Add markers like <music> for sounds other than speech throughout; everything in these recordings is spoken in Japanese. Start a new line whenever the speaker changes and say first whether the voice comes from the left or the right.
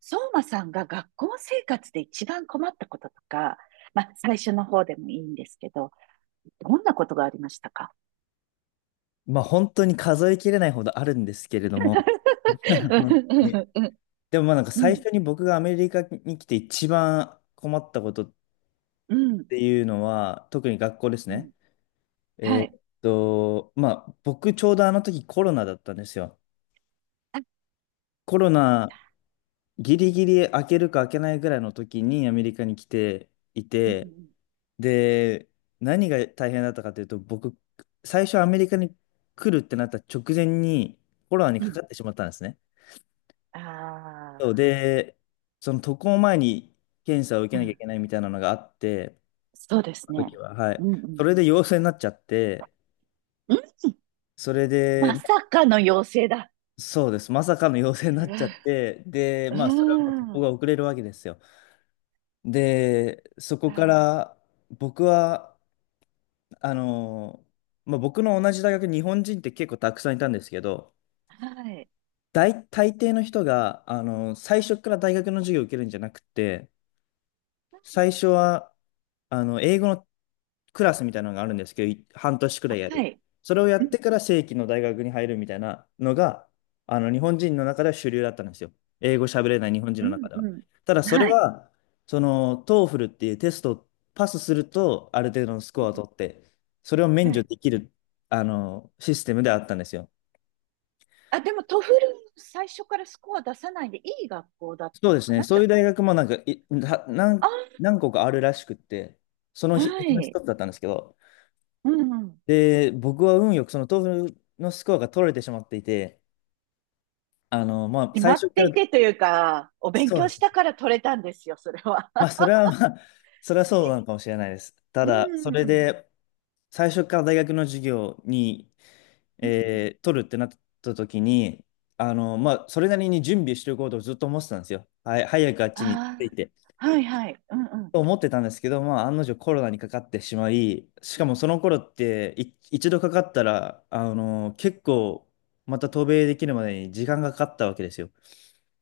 right: 相馬さんが学校生活で一番困ったこととか、まあ、最初の方でもいいんですけど、どんなことがありましたか？
left: まあ本当に数えきれないほどあるんですけれども、<laughs> 本当に
right: <laughs>
left: でも
right: う
left: 最
right: ん、
left: 初に僕がアメリカに来て一番困ったことっ
right: うん、
left: ていうのは、特に学校です
right: うん。
left: ね。
right: はい。
left: まあ僕ちょうどあの時コロナだったんですよ。
right: あ、
left: コロ
right: そう
left: ナ
right: だ。
left: ギリギリ開けるか開けないぐらいの時にアメリカに来てい
right: う
left: て、
right: ん、
left: で、何が大変だったかというと、僕、最初アメリカに来るってなった直前にコロナに
right: うん、う
left: か
right: ん。
left: かってしまったんですね。
right: あ
left: そうで、その渡航前に検査を受
right: あ
left: け
right: ー、う
left: なきゃい
right: ん。
left: けないみたいなのがあって、
right: そうです
left: その
right: ね。
left: 時は、は
right: う
left: い。
right: ん、う
left: そ
right: ん。
left: れで陽性になっちゃって、
right: うん、
left: それで、
right: ま
left: ま
right: さかの妖精だ。
left: そうです。まさかの陽性になっちゃっ
right: <laughs>
left: て、で、
right: う
left: まあ、それはもう渡
right: ん、う
left: 航
right: ん。
left: が遅れるわけですよ。で、そこから、僕は、あの、まあ、僕の同じ大学、日本人って結構たくさんいたんですけど、
right: はい。
left: 大抵の人が、最初から大学の授業を受けるんじゃなくて、最初は、英語のクラスみたいなのがあるんですけど、半年くらいや
right: は
left: る。
right: い。
left: それをや
right: う
left: っ
right: ん、
left: てから正規の大学に入るみたいなのが、日本人の中では主流だったんですよ。英語喋れない日本人
right: う
left: の中
right: ん、
left: では。
right: う
left: ただ、
right: ん。
left: それ
right: はい。
left: は、その、トーフルっていうテストをパスすると、ある程度のスコアを取って、それを免
right: は
left: 除
right: い。
left: できる、システムであったんですよ。
right: あ、でもトフル最初からスコア出さないでいい学校だっ
left: そ
right: た
left: う
right: の
left: です
right: か
left: ね。
right: な、
left: そ
right: じ
left: うい
right: ゃ
left: う大学もなんか、い、は何、
right: あ。
left: 何個かあるらしくって、その
right: あ、
left: 日、
right: は
left: うちの
right: い。
left: 一つだったんですけど、
right: うんうん。
left: で、僕は運よくその豆腐のスコアが取れてしまっていて、まあ、
right: 決
left: 最
right: まっ
left: 初か
right: てい
left: ら、
right: てというか、お勉
left: そう
right: 強
left: で
right: し
left: す。
right: たから取れたんですよ、それは。
left: まあ、
right: <laughs>
left: それはまあ、<laughs> それはそうな
right: ね。
left: のかもしれないです。た
right: うん
left: だ、そ
right: う
left: れ
right: んうん。
left: で、最初から大学の授業に、
right: うん。
left: 取るってなった時に、まあ、それなりに準備しておこうとずっと思ってたんですよ。はい、早くあっちに着い
right: あ
left: て。
right: あ、はいはい。うんうん。
left: と思ってたんですけど、まあ、案の定コロナにかかってしまい、しかもその頃って一度かかったら、結構また渡米できるまでに時間がかかったわけですよ。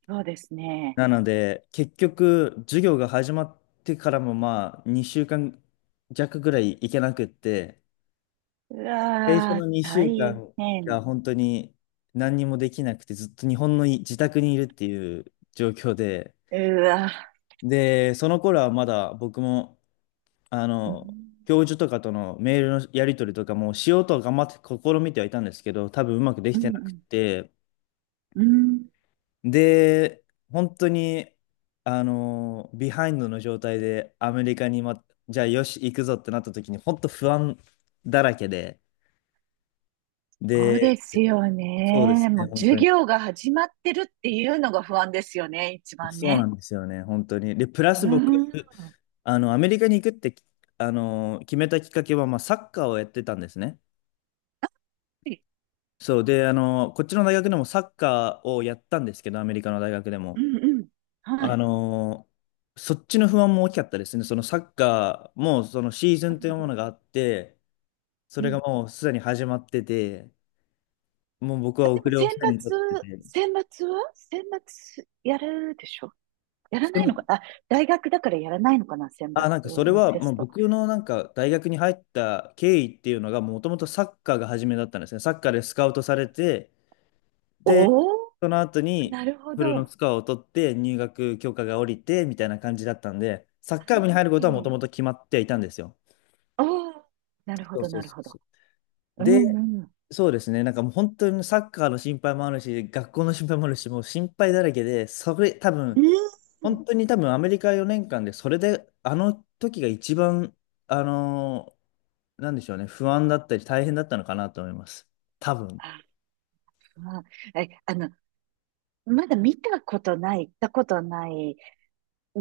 right: そうですね。
left: なので、結局、授業が始まってからもまあ、2週間弱ぐらい行けなくって、
right: う
left: 最初
right: わ
left: の
right: ー、
left: 2週
right: 大
left: 間が
right: 変。
left: 本当に何にもできなくて、ずっと日本の自宅にいるっていう状況で、
right: うわ。
left: で、その頃はまだ僕も、あ
right: うん。
left: の、教授とかとのメールのやり取りとかもしようとは頑張って試みてはいたんですけど、多分うまくでき
right: う
left: てなく
right: ん
left: て、
right: うん。うん。
left: で、本当に、ビハインドの状態でアメリカに、ま、じゃあよし、行くぞってなった時に、本当不安だらけで、
right: そう
left: で、
right: ですよ
left: そうで
right: ね。
left: すね、
right: もう
left: 本
right: 授
left: 当に。
right: 業が始まってるっていうのが不安ですよね、一番
left: そうな
right: ね。
left: んですよね、本当に。で、プラ
right: う
left: ス
right: ー
left: 僕、
right: ん。は
left: アメリカに行くって、決めたきっかけは、まあ、サッカーをやってたんですね。
right: い。
left: そうで、こっちの大学でもサッカーをやったんですけど、アメリカの大学で
right: う
left: も。
right: んうん。は
left: あ
right: い。
left: の、そっちの不安も大きかったですね。そのサッカーも、そのシーズ
right: あ、
left: ンと
right: な
left: い
right: る
left: う
right: ほ
left: も
right: ど。
left: のがあって、そ
right: う
left: れが
right: ん。
left: もうすでに始まってて、もう僕
right: あ、
left: は
right: で
left: 遅
right: も
left: れを
right: 選
left: すでに取って
right: 抜、
left: て。
right: 選抜は選抜やるでしょ。やら
left: で
right: ないの
left: も
right: かなあ、大学だからやらないのかな選抜
left: あ、なんかそれ
right: の
left: は、
right: テ
left: も
right: ス
left: う
right: ト。
left: 僕のなんか大学に入った経緯っていうのが、もともとサッカーが初めだったんですね。サッカーでスカウトされて、で、
right: おお、
left: その後に、
right: なるほ
left: フ
right: ど。
left: ルの
right: は
left: スコアを取って入学許可が下りてみたいな感じだったんで、サッカー部に入ることはもとも
right: い。
left: と決まっていたんですよ。
right: おお、なるほ
left: そう
right: ど、
left: そう
right: なる
left: そ
right: ほ
left: うそ
right: ど。うん
left: で、
right: うん。
left: そうですね、なんかもう本当にサッカーの心配もあるし、学校の心配もあるし、もう心配だらけで、それ多
right: う
left: 分、
right: ん。
left: 本当に多分アメリカ4年間で、それであの時が一番、あのーなんでしょうね、不安だったり大変だったのかなと思います。多分。
right: あ、まあ、まだ見たことない、行ったことない。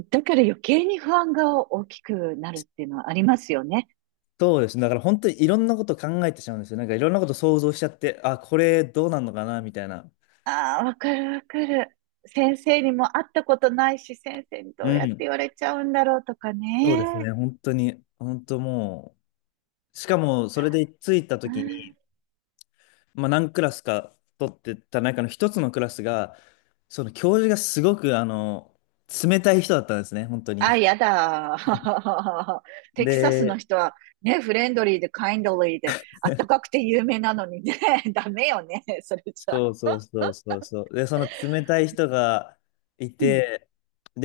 right: だから余計に不安が大きくなるっていうのはありますよね。
left: そうですね。だから本当にいろんなこと考えてしまうんですよ。なんかいろんなこと想像しちゃって、あ、これどうなんのかなみたいな。
right: ああ、わかるわかる。先生にも会ったことないし、先生に
left: う
right: どうやって
left: ん。
right: 言われちゃうんだろうとか
left: そうです
right: ね。
left: ね。本当に、本当もう、しかもそれで着いた
right: そう。う
left: 時
right: ん。
left: に、まあ何クラスか取ってた中の一つのクラスが、その教授がすごく冷たい人だったんですね。本当に。
right: あ、やだ。<laughs> テキサスの
left: で、
right: 人はね、フレンドリーでカインドリーで、あったかくて有名なのにね、<laughs> ダメよね、それじゃ。
left: そう。で、その冷たい人がい
right: うん、
left: て、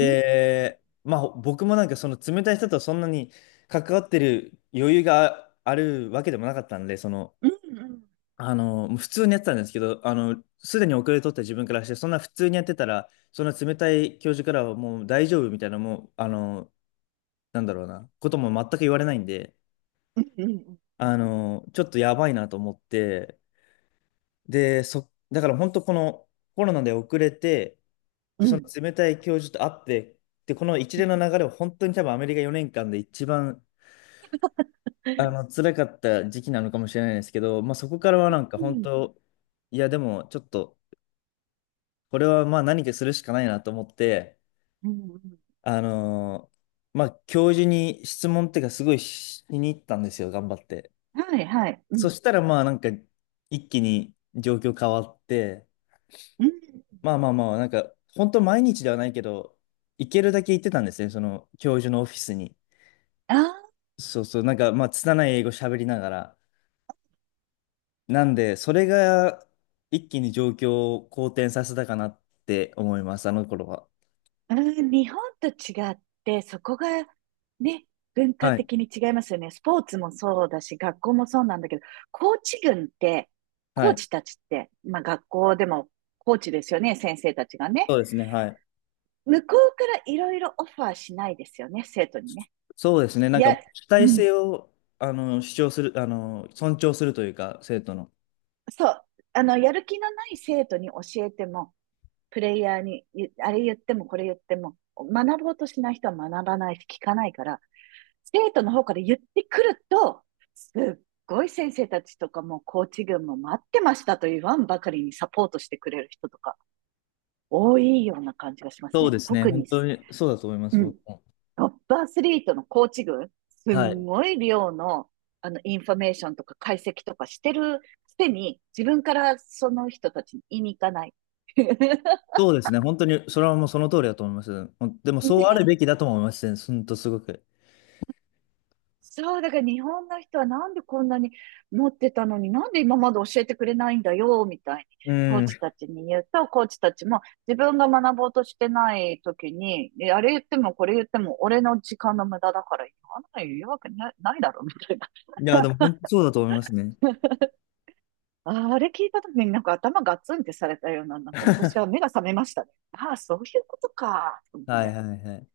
right: うん、
left: まあ僕もなんかその冷たい人とそんなに関わってる余裕があるわけでもなかったんで、その、
right: うん、
left: 普通にやってたんですけど、すでに遅れとった自分からして、そんな普通にやってたら、そんな冷たい教授からはもう大丈夫みたいな、もう、なんだろうな、ことも全く言われないんで、
right: うん、うん、
left: ちょっとやばいなと思って、で、だから本当このコロナで遅れて、
right: う
left: で、その
right: ん、
left: 冷たい教授と会って、で、この一連の流れを本当に多分アメリカ4年間で一番、
right: うん、うん、
left: 辛かった時期なのかもしれないですけど、まあそこからはなんか本当、いやでもちょっと、これはまあ何かするしかないなと思って、
right: うん、うん。
left: あのーまあ教授に質問っていうかすごいしに行ったんですよ、頑張って。
right: はい、はい、う
left: そ
right: ん、
left: したらまあなんか一気に状況変わって、
right: うん。
left: まあまあまあなんか本当毎日ではないけど、行けるだけ行ってたんですね、その教授のオフィスに。
right: ああ。
left: そうそう、なんか、まあ、拙い英語喋りながら。なんで、それが一気に状況を好転させたかなって思います、あの頃は。
right: うん、日本と違って、そこがね、文化
left: はい。
right: 的に違いますよね。スポーツもそうだし、学校もそうなんだけど、コーチ群って、
left: は
right: コー
left: い。
right: チたちって、まあ学校でもコーチですよね、先生たちが
left: そ
right: ね。
left: うですね、はい。
right: 向こうからいろいろオファーしないですよね、生徒にね。
left: そうですね、なんか、
right: や、
left: 主
right: う
left: 体
right: ん、
left: 性を、主張する、尊重するというか、生徒の。
right: そう。やる気のない生徒に教えても、プレイヤーに、あれ言ってもこれ言っても、学ぼうとしない人は学ばないし、聞かないから、生徒の方から言ってくると、すっごい先生たちとかもコーチ群も待ってましたと言わんばかりにサポートしてくれる人とか多いような感じがします
left: そう
right: ね。
left: ですね、
right: 特
left: 本
right: に、
left: 当にそうだと思いま
right: う
left: す、
right: ん、
left: 僕も。
right: トップアスリートのコーチ群、す
left: は
right: ん
left: い。
right: ごい量のあのインフォメーションとか解析とかしてるくせに、自分からその人たちに言いに行かない。<laughs>
left: そうですね、本当に、それはもうその通りだと思います。ほんでも、そうあ
right: ね。
left: るべきだとも思いますね、ほんとすごく。
right: そう、だから日本の人はなんでこんなに持ってたのに、なんで今まで教えてくれないんだよ、みたいに、
left: う
right: コー
left: ん。い
right: チたちに言うと、コーチたちも自分が学ぼうとしてない時に、あれ言ってもこれ言っても俺の時間の無駄だから、言わなの言うわけなないだろ、みたいな。
left: や、でも、本当そうだと思いますね。
right: <laughs> あれ聞いた時になんか頭ガツンってされたような、なんか私は目が覚めましたね。ああ、そういうことか、と思っ
left: はい、
right: て。
left: はい、はい。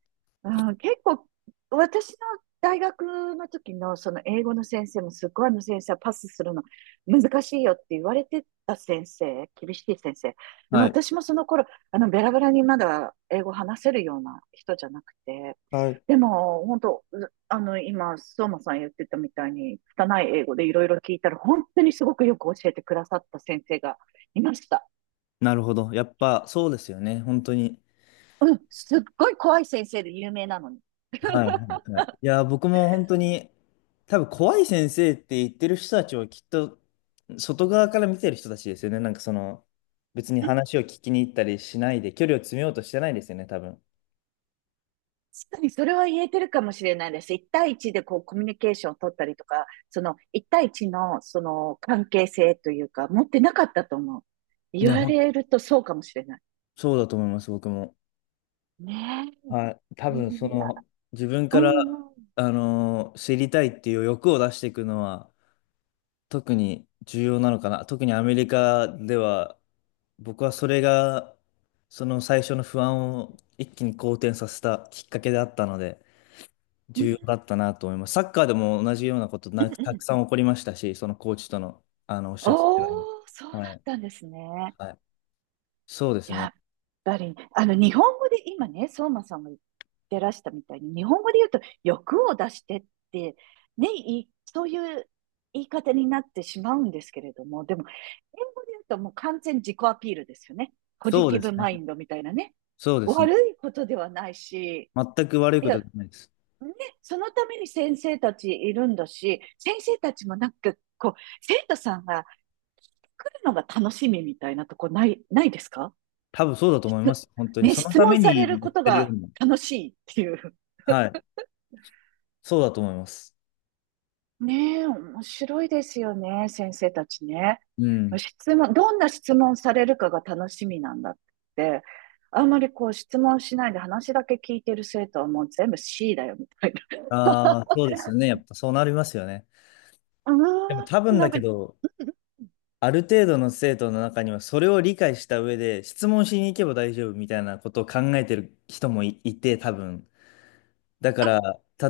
right: うん、結構、私の大学の時のその英語の先生もすっごいあの先生はパスするの難しいよって言われてた先生、厳しい先生。でも
left: はい。
right: 私もその頃、ベラベラにまだ英語話せるような人じゃなくて、
left: はい、
right: でも本当、今、相馬さん言ってたみたいに、拙い英語でいろいろ聞いたら、本当にすごくよく教えてくださった先生がいました。
left: なるほど。やっぱそうですよね。本当に。
right: うん、すっごい怖い先生で有名なのに。
left: はいはいはい。いや、僕も本当に、多分怖い先生って言ってる人たちはきっと、外側から見てる人たちですよね。なんかその、別に話を聞きに行ったりしないで、距離を詰めようとしてないですよね、多分。
right: 確かにそれは言えてるかもしれないです。一対一でこうコミュニケーションを取ったりとか、その一対一のその関係性というか、持ってなかったと思う。
left: い
right: 言
left: や、
right: わ
left: ほん、
right: れるとそうかもしれない。
left: そうだと思います、僕も。
right: ね
left: はい。多
right: え。
left: 分そ
right: いや、
left: の、自分
right: う
left: から、
right: んうん。
left: 知りたいっていう欲を出していくのは、特に重要なのかな。特にアメリカでは、僕はそれが、その最初の不安を一気に好転させたきっかけであったので、
right: うん
left: 重要だったなと思います。サッカーでも同じようなこと
right: う
left: な
right: ん
left: た
right: う
left: く
right: ん。
left: さん起こりましたし、そのコーチとの、おっしゃってたように。
right: おー、そうだっ
left: はい。
right: たんですね。
left: はい。そうです
right: やっ
left: ね。
right: ぱり、日本語で、今ね、相馬さんが言ってらしたみたいに、日本語で言うと、欲を出してって、ね、そういう言い方になってしまうんですけれども、でも、英語で言うともう完全自己アピールですよね。ポジ
left: そう
right: テ
left: で
right: ィブ
left: すね。
right: マインドみたいなね。
left: そうですね。
right: 悪いことではないし、
left: 全く悪い
right: い
left: こ
right: や、
left: と
right: ね、
left: じゃないです。
right: そのために先生たちいるんだし、先生たちもなんか、こう、生徒さんが来るのが楽しみみたいなとこない、ですか？
left: 多分そうだと思
right: <laughs>
left: いま
right: つ
left: す。本当に。
right: ね、
left: その
right: 質
left: た
right: 問
left: め
right: される
left: にやっ
right: こと
left: てるよう
right: が
left: な。
right: 楽しいっていう。
left: はい。そうだと思います。
right: ねえ、面白いですよね、先生たちね。
left: うん。
right: 質問、どんな質問されるかが楽しみなんだって、あんまりこう質問しないで話だけ聞いてる生徒はもう全部 C だよみたい
left: ああ、そうですよね。やっぱそうなりますよね。
right: な。う
left: でも多
right: ーん、
left: 分
right: な
left: だ
right: んか、
left: けど、ある程度の生徒の中にはそれを理解した上で質問しに行けば大丈夫みたいなことを考えてる人もいて多分。だか
right: あ、
left: ら、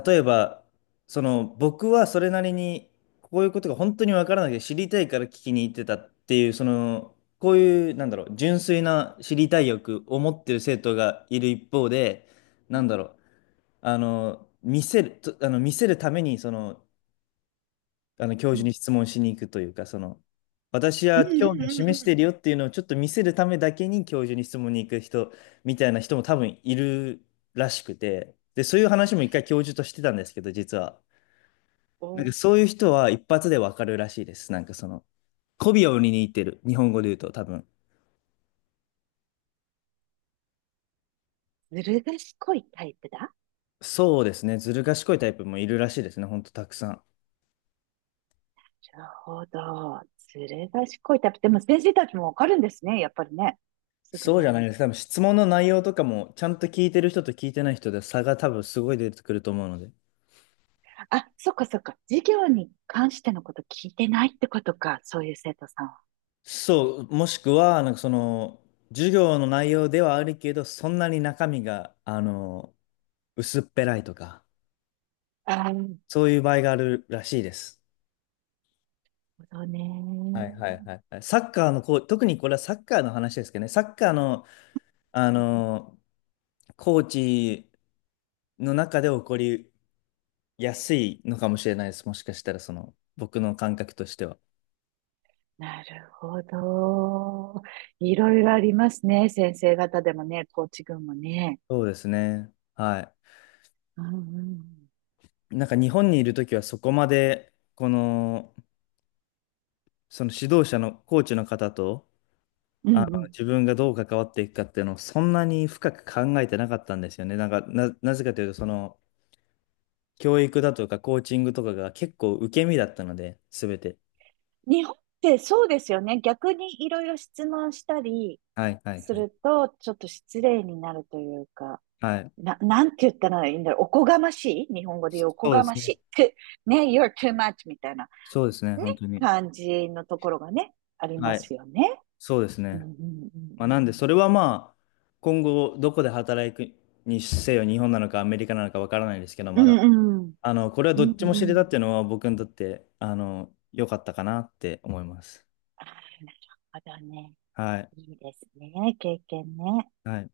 left: 例えば、その僕はそれなりにこういうことが本当にわからなくて知りたいから聞きに行ってたっていう、その、こういう、なんだろう、純粋な知りたい欲を持ってる生徒がいる一方で、なんだろう、あの、見せるために、その、あの教
right: う
left: 授
right: ん、
left: に質問しに行くというか、その、私
right: う
left: は
right: ん、う
left: 興
right: ん、
left: 味を
right: うんうんう
left: 示してる
right: ん。
left: よっていうのをちょっと見せるためだけに教授に質問に行く人みたいな人も多分いるらしくて、で、そういう話も一回教授としてたんですけど、実は。なんか
right: お
left: そういう人は一発でわかるらしいです。なんかその、媚びを売りに行ってる。日本語で言うと多分。
right: ずる賢いタイプだ。
left: そうですね。ずる賢いタイプもいるらしいですね。ほんとたくさん。
right: なるほど。ずる賢いタイプ。でも先生たちもわかるんですね、やっぱりね。すぐ
left: そうじゃ
right: ね。
left: ないです。多分質問の内容とかもちゃんと聞いてる人と聞いてない人で差が多分すごい出てくると思うので。
right: あ、そっかそっか。授業に関してのこと聞いてないってことか。そういう生徒さんは。
left: そう、もしくは、なんかその、授業の内容ではあるけど、そんなに中身が、あの、薄っぺらいとか、
right: ああ、なる
left: そういう場合があるらしいです。
right: ほどね。
left: はいはいはいはい。サッカーのコー、特にこれはサッカーの話ですけどね、サッカーの、あの、コーチの中で起こりやすいのかもしれないです。もしかしたら、その、僕の感覚としては。
right: なるほど。いろいろありますね。先生方でもね、コーチ群もね。
left: そうですね。は
right: うんうん
left: い。なんか日本にいるときはそこまで、この、その指導者のコーチの方と、
right: う
left: あ
right: ん。
left: の
right: うんうん。
left: 自分がどう関わっていくかっていうのをそんなに深く考えてなかったんですよね。なぜかというと、その教育だとかコーチングとかが結構受け身だったので、すべて。
right: 日本ってそうですよね。逆にいろいろ質問したり
left: はいはい
right: す
left: はい。
right: ると、ちょっと失礼になるというか、
left: はい。
right: なんて言ったらいいんだろう。おこがましい日本語で言うおこ
left: そうで
right: がま
left: す
right: し
left: ね。
right: い。ね、you're too much みたいな。
left: そうですね、
right: ね、
left: 本当に。
right: 感じのところがね、あり
left: は
right: ま
left: い。
right: すよね。
left: そうです
right: うんう
left: ね。まあ、なんで、
right: ん
left: それはまあ、今後どこで働くにせよ、日本なのかアメリカなのかわからないですけど、
right: う
left: まだ。
right: んうん。
left: あの、これは
right: う
left: ど
right: ん
left: っ
right: う
left: ち
right: ん。う
left: も知
right: んう
left: れた
right: ん。
left: っていうのは僕にとって、あの、良かったかなって思います。
right: ああ、なるほどね。
left: はい。
right: いいですね。経験ね。
left: はい。